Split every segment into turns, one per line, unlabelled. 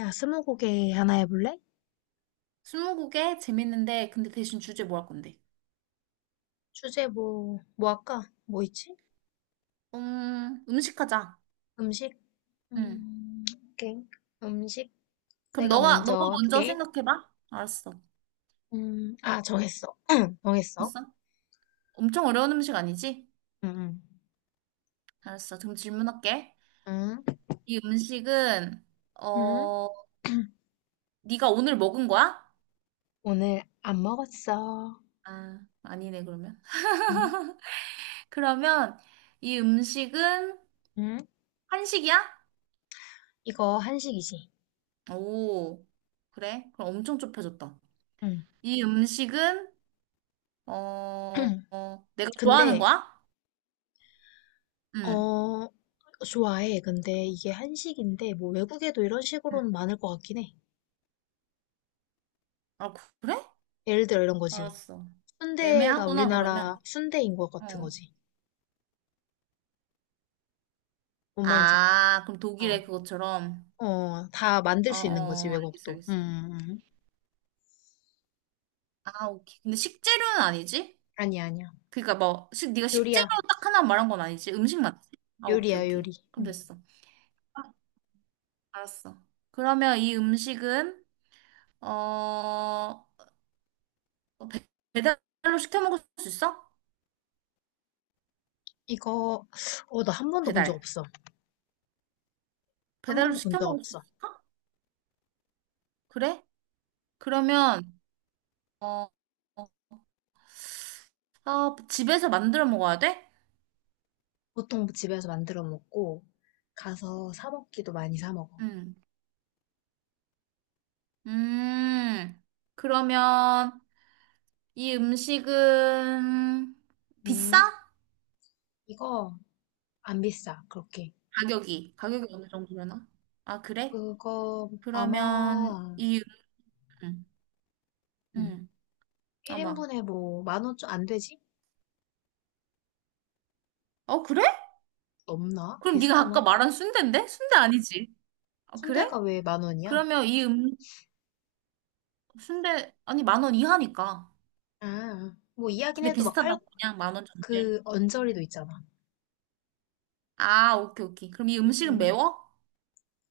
야, 스무고개 하나 해볼래?
스무고개 재밌는데 근데 대신 주제 뭐 할 건데?
주제 뭐, 뭐 할까? 뭐 있지?
음식 하자.
음식?
응.
음, 오케이. 음식
그럼
내가
너가
먼저
먼저
할게.
생각해봐. 알았어.
정했어. 정했어.
됐어? 엄청 어려운 음식 아니지?
응,
알았어. 그럼 질문할게.
응,
이 음식은
응,
어
응.
네가 오늘 먹은 거야?
오늘 안 먹었어.
아 아니네 그러면.
응,
그러면 이 음식은
응.
한식이야?
이거 한식이지?
오 그래? 그럼 엄청 좁혀졌다.
응.
이 음식은 내가 좋아하는
근데,
거야? 응.
어, 좋아해. 근데 이게 한식인데, 뭐 외국에도 이런
응.
식으로는 많을 것 같긴 해.
아 그래?
예를 들어 이런 거지.
알았어.
순대가
애매하구나, 그러면.
우리나라 순대인 것 같은
어.
거지. 뭔 말인지 알지?
아, 그럼 독일의
어,
그것처럼.
어, 다 만들
어,
수 있는 거지,
어, 알겠어,
외국도.
알겠어.
음.
아, 오케이. 근데 식재료는 아니지?
아니야, 아니야.
그러니까 뭐, 식, 네가 식재료
요리야,
딱 하나 말한 건 아니지? 음식 맞지? 아, 오케이,
요리.
오케이. 그럼
음.
됐어. 아, 알았어. 그러면 이 음식은, 어, 어, 배- 배달로 시켜 먹을 수 있어?
이거, 나 한 번도 본 적
배달.
없어. 한
배달로
번도 본
시켜
적
먹을 수
없어.
있어? 그래? 그러면, 어, 어, 아, 집에서 만들어 먹어야 돼?
보통 집에서 만들어 먹고, 가서 사 먹기도 많이 사 먹어.
응. 음, 그러면 이 음식은 비싸?
음, 이거 안 비싸, 그렇게.
가격이 어느 정도려나? 아, 그래?
그거
그러면
아마,
이, 음,
음,
음, 아마.
1인분에 뭐, 10,000원 좀 안 되지?
어, 그래?
넘나?
그럼 네가 아까
비슷하나?
말한 순대인데? 순대 아니지? 아, 그래?
순대가 왜 만 원이야?
그러면 이 순대, 아니, 10,000원 이하니까.
아, 뭐 이야긴
근데
해도 막 팔,
비슷하다고 그냥 10,000원 정도.
그 언저리도 있잖아.
아, 오케이, 오케이. 그럼 이
음,
음식은
음.
매워?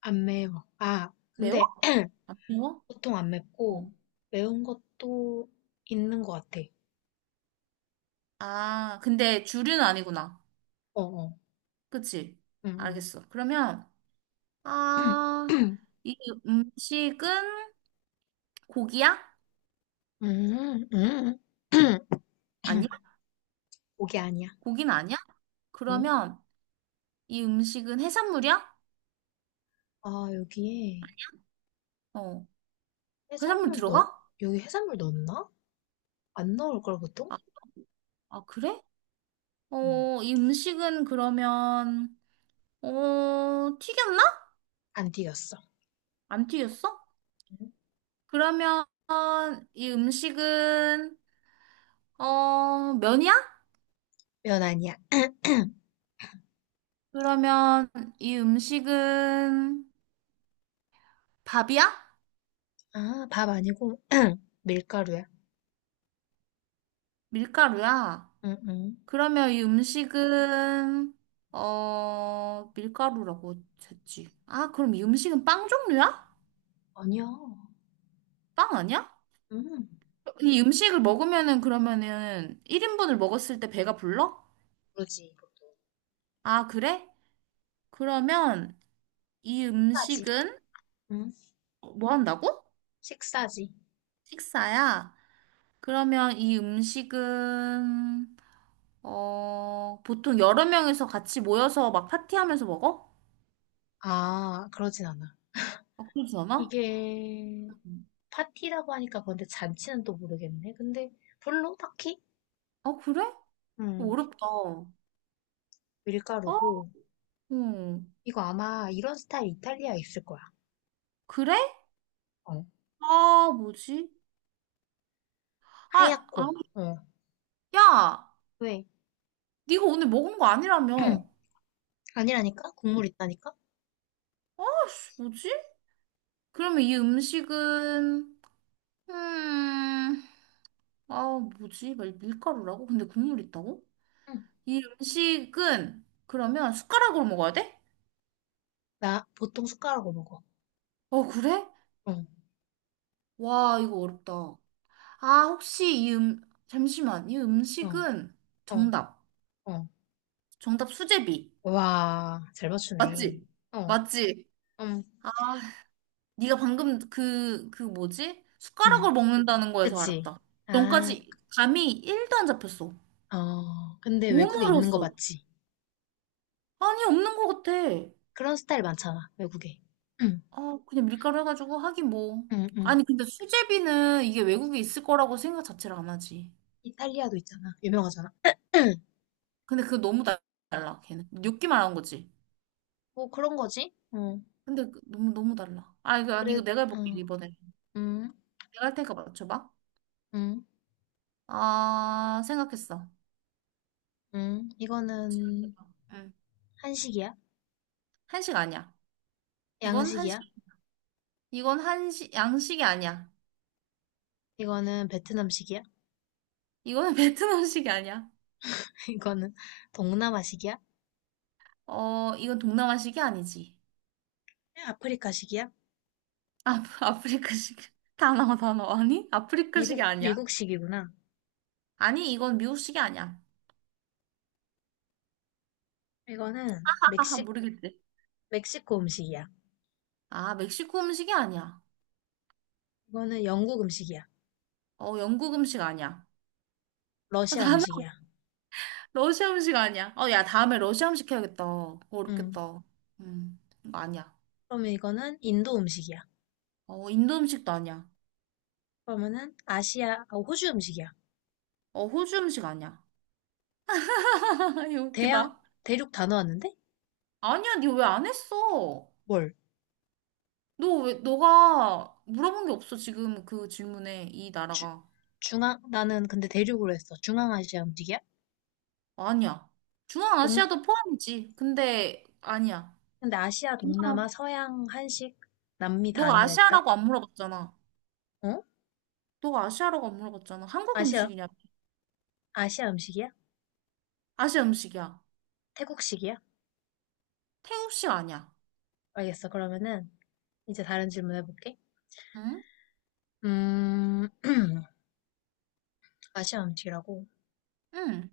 안 매워. 아,
매워?
근데
안 매워?
보통 안
어.
맵고 매운 것도 있는 것 같아.
아, 근데 주류는 아니구나.
어, 어.
그치?
음,
알겠어. 그러면,
음.
아, 이 음식은 고기야?
음.
아니야?
고기 아니야.
고기는 아니야?
응?
그러면 이 음식은 해산물이야?
아, 여기에
어, 해산물
해산물 넣,
들어가?
여기 해산물 넣었나? 안 넣을 걸 보통?
아, 아, 그래?
음,
어, 이 음식은 그러면, 어, 튀겼나?
안 튀겼어.
안 튀겼어?
음.
그러면 이 음식은, 어, 면이야?
면 아니야.
그러면 이 음식은 밥이야?
아, 밥 아니고 밀가루야.
밀가루야?
응응
그러면 이 음식은 어 밀가루라고 했지. 아, 그럼 이 음식은 빵 종류야?
아니야.
빵 아니야?
음,
이 음식을 먹으면은 그러면은 1인분을 먹었을 때 배가 불러?
그르지 보통.
아, 그래? 그러면 이
식사지,
음식은
응
뭐 한다고?
식사지.
식사야. 그러면 이 음식은 보통 여러 명이서 같이 모여서 막 파티하면서 먹어?
아, 그러진 않아.
아, 그러지 않아?
이게 파티라고 하니까 그런데 잔치는 또 모르겠네. 근데 별로 딱히
어, 그래? 어,
음,
어렵다. 어?
밀가루고
응.
이거 아마 이런 스타일 이탈리아에 있을 거야.
그래?
어.
아, 뭐지? 아,
하얗고.
아니,
어.
야,
왜?
네가 오늘 먹은 거 아니라며.
아니라니까? 국물 있다니까?
아, 씨, 뭐지? 그러면 이 음식은, 음, 아, 뭐지? 막 밀가루라고? 근데 국물 있다고?
응.
이 음식은, 그러면 숟가락으로 먹어야 돼?
나 보통 숟가락으로 먹어.
어, 그래?
어,
와, 이거 어렵다. 아, 혹시 이 잠시만. 이
어,
음식은
어,
정답.
어.
정답 수제비.
와, 잘 맞추네.
맞지?
어,
맞지?
음,
아, 네가 방금 그, 그 뭐지? 숟가락을
음,
먹는다는 거에서
그치.
알았다.
아,
전까지 감이 1도 안 잡혔어.
어, 근데
너무
외국에 있는 거
어려웠어.
맞지?
아니, 없는 것 같아.
그런 스타일 많잖아, 외국에. 응,
아, 그냥 밀가루 해가지고 하긴 뭐.
응, 응.
아니, 근데 수제비는 이게 외국에 있을 거라고 생각 자체를 안 하지.
이탈리아도 있잖아. 유명하잖아.
근데 달라, 걔는. 뇨끼만 한 거지.
뭐 그런 거지? 어,
근데 너무, 너무 달라. 아, 이거, 아니,
그래,
이거 내가 해볼게,
어,
이번에.
음,
내가 할 테니까 맞춰봐.
음,
아, 생각했어.
이거는
질문해봐. 응.
한식이야?
한식 아니야. 이건 한식,
양식이야?
이건 한식, 양식이 아니야.
이거는 베트남식이야?
이거는 베트남식이 아니야.
이거는 동남아식이야?
어, 이건 동남아식이 아니지.
아프리카식이야?
아, 아프리카식. 단어, 단어. 아니? 아프리카식이
미국,
아니야.
미국식이구나.
아니, 이건 미국식이 아니야.
이거는
아,
멕시,
모르겠지.
멕시코 음식이야.
아, 멕시코 음식이 아니야.
이거는 영국 음식이야.
어, 영국 음식 아니야. 아,
러시아
다음에
음식이야.
러시아 음식 아니야. 어, 야, 다음에 러시아 음식 해야겠다.
음.
어렵겠다. 이거 아니야.
그러면 이거는 인도 음식이야.
어, 인도 음식도 아니야.
그러면은 아시아, 아, 호주 음식이야.
어, 호주 음식 아니야. 이거
대양,
웃기다.
대륙 다 넣었는데?
아니야, 니 왜 안 했어?
뭘?
너 왜, 너가 물어본 게 없어, 지금 그 질문에, 이
주,
나라가.
중앙, 나는 근데 대륙으로 했어. 중앙아시아 음식이야?
아니야.
동,
중앙아시아도 포함이지. 근데, 아니야.
근데 아시아, 동남아,
중앙-
서양, 한식, 남미 다
너가
아니라 했다?
아시아라고 안 물어봤잖아.
어?
너가 아시아라고 안 물어봤잖아. 한국
아시아,
음식이냐?
아시아 음식이야?
아시아 음식이야.
태국식이야?
태국식 아니야.
알겠어. 그러면은 이제 다른 질문 해볼게.
응?
음, 아시아 음식이라고?
응.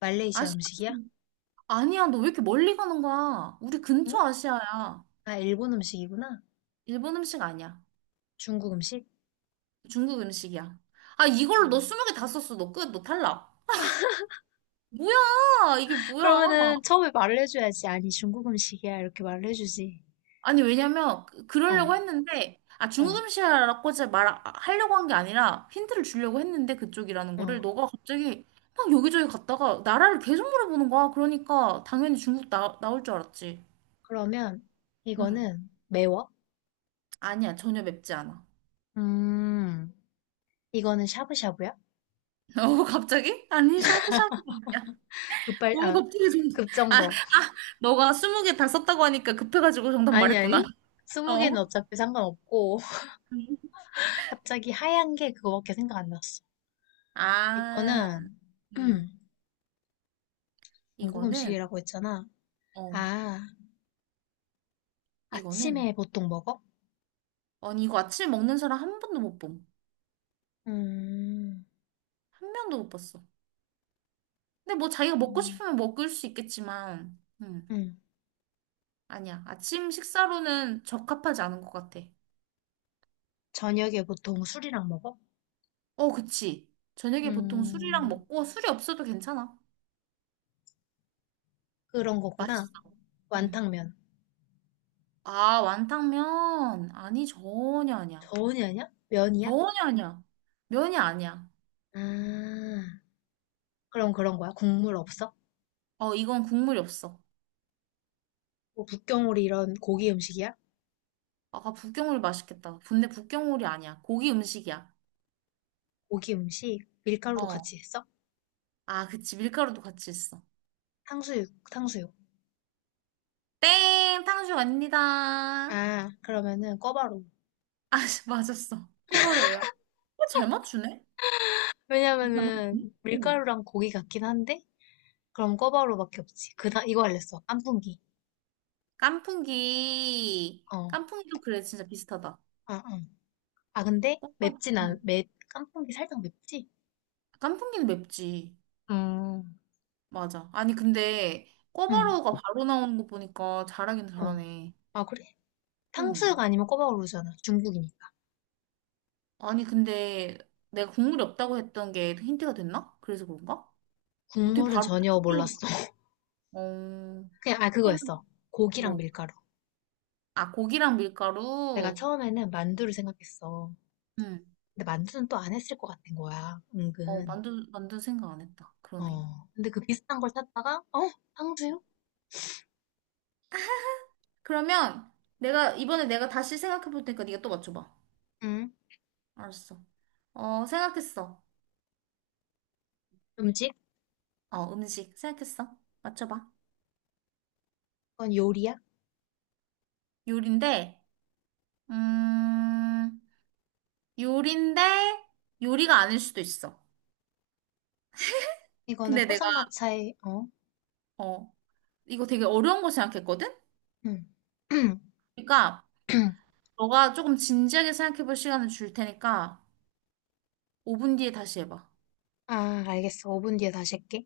말레이시아
아시아
음식이야?
음식. 아니야. 너 왜 이렇게 멀리 가는 거야? 우리 근처
응?
아시아야.
아, 일본 음식이구나.
일본 음식 아니야.
중국 음식?
중국 음식이야. 아, 이걸로 너
음,
20개 다 썼어. 너 끝. 너 탈락. 뭐야? 이게 뭐야?
그러면은 처음에 말을 해줘야지. 아니, 중국 음식이야. 이렇게 말을 해주지.
아니, 왜냐면,
어,
그러려고 했는데, 아, 중국
어,
음식 이라고 제가 말, 아, 하려고 한 게 아니라, 힌트를 주려고 했는데, 그쪽이라는 거를,
어.
너가 갑자기 막 여기저기 갔다가, 나라를 계속 물어보는 거야. 그러니까, 당연히 나올 줄 알았지.
그러면
응.
이거는 매워?
아니야, 전혀 맵지 않아.
음, 이거는 샤브샤브야?
어, 갑자기? 아니, 샤브샤브. 야,
급발,
너무
아,
갑자기 좀, 아,
급정거.
너가 20개 다 썼다고 하니까 급해가지고 정답
아니,
말했구나.
아니. 스무
어.
개는 어차피 상관없고.
응.
갑자기 하얀 게 그거밖에 생각 안 났어.
아,
이거는,
음,
음, 중국
이거는,
음식이라고 했잖아.
어,
아,
이거는,
아침에 보통 먹어?
아니, 이거 아침에 먹는 사람 한 번도 못 봄.
음,
한 명도 못 봤어. 근데 뭐 자기가 먹고
음,
싶으면 먹을 수 있겠지만,
음.
아니야. 아침 식사로는 적합하지 않은 것 같아.
저녁에 보통 술이랑 먹어?
어, 그치. 저녁에 보통 술이랑
음,
먹고 술이 없어도 괜찮아.
그런 거구나.
맛있어. 음.
완탕면.
아, 완탕면? 아니, 전혀 아니야.
저온이 아니야? 면이야?
전혀 아니야. 면이 아니야.
아, 그럼 그런 거야? 국물 없어?
어, 이건 국물이 없어.
뭐 북경오리 이런 고기 음식이야?
아 북경오리 맛있겠다. 근데 북경오리 아니야. 고기 음식이야.
고기 음식? 밀가루도
어.
같이 했어?
아, 그치. 밀가루도 같이 있어.
탕수육.
땡! 탕수육 아닙니다. 아,
아, 그러면은 꿔바로.
씨, 맞았어. 코바로우야. 어, 잘 맞추네? 잘
왜냐면은
맞추네? 오.
밀가루랑 고기 같긴 한데 그럼 꿔바로밖에 없지. 그다 이거 알렸어. 깐풍기.
깐풍기.
어,
깐풍기도 그래, 진짜 비슷하다.
아, 응. 아 근데
꼬바.
맵진
응.
않, 맵 깐풍기 살짝 맵지?
깐풍기는 맵지.
음,
맞아. 아니, 근데
응,
꼬바로우가 바로 나오는 거 보니까 잘하긴
어.
잘하네.
아 그래? 탕수육
응.
아니면 꿔바로우잖아 중국이니까.
아니, 근데 내가 국물이 없다고 했던 게 힌트가 됐나? 그래서 그런가? 어떻게
국물은
바로 딱
전혀
그쪽으로 가?
몰랐어.
어,
그냥, 아,
그럼
그거였어. 고기랑
뭐,
밀가루.
아, 고기랑
내가
밀가루?
처음에는 만두를 생각했어.
응.
근데 만두는 또 안 했을 것 같은 거야.
어,
은근.
만두, 만두 생각 안 했다. 그러네.
어. 근데 그 비슷한 걸 찾다가, 어? 탕수육?
그러면 내가, 이번에 내가 다시 생각해 볼 테니까 네가 또 맞춰봐.
응.
알았어. 어, 생각했어.
음식?
어, 음식 생각했어. 맞춰봐.
이건 요리야?
요리인데, 음, 요리인데, 요리가 아닐 수도 있어.
이거는
근데 내가,
포장마차에, 어?
어, 이거 되게 어려운 거 생각했거든?
응.
그러니까, 너가 조금 진지하게 생각해 볼 시간을 줄 테니까, 5분 뒤에 다시 해봐.
아, 알겠어. 5분 뒤에 다시 할게.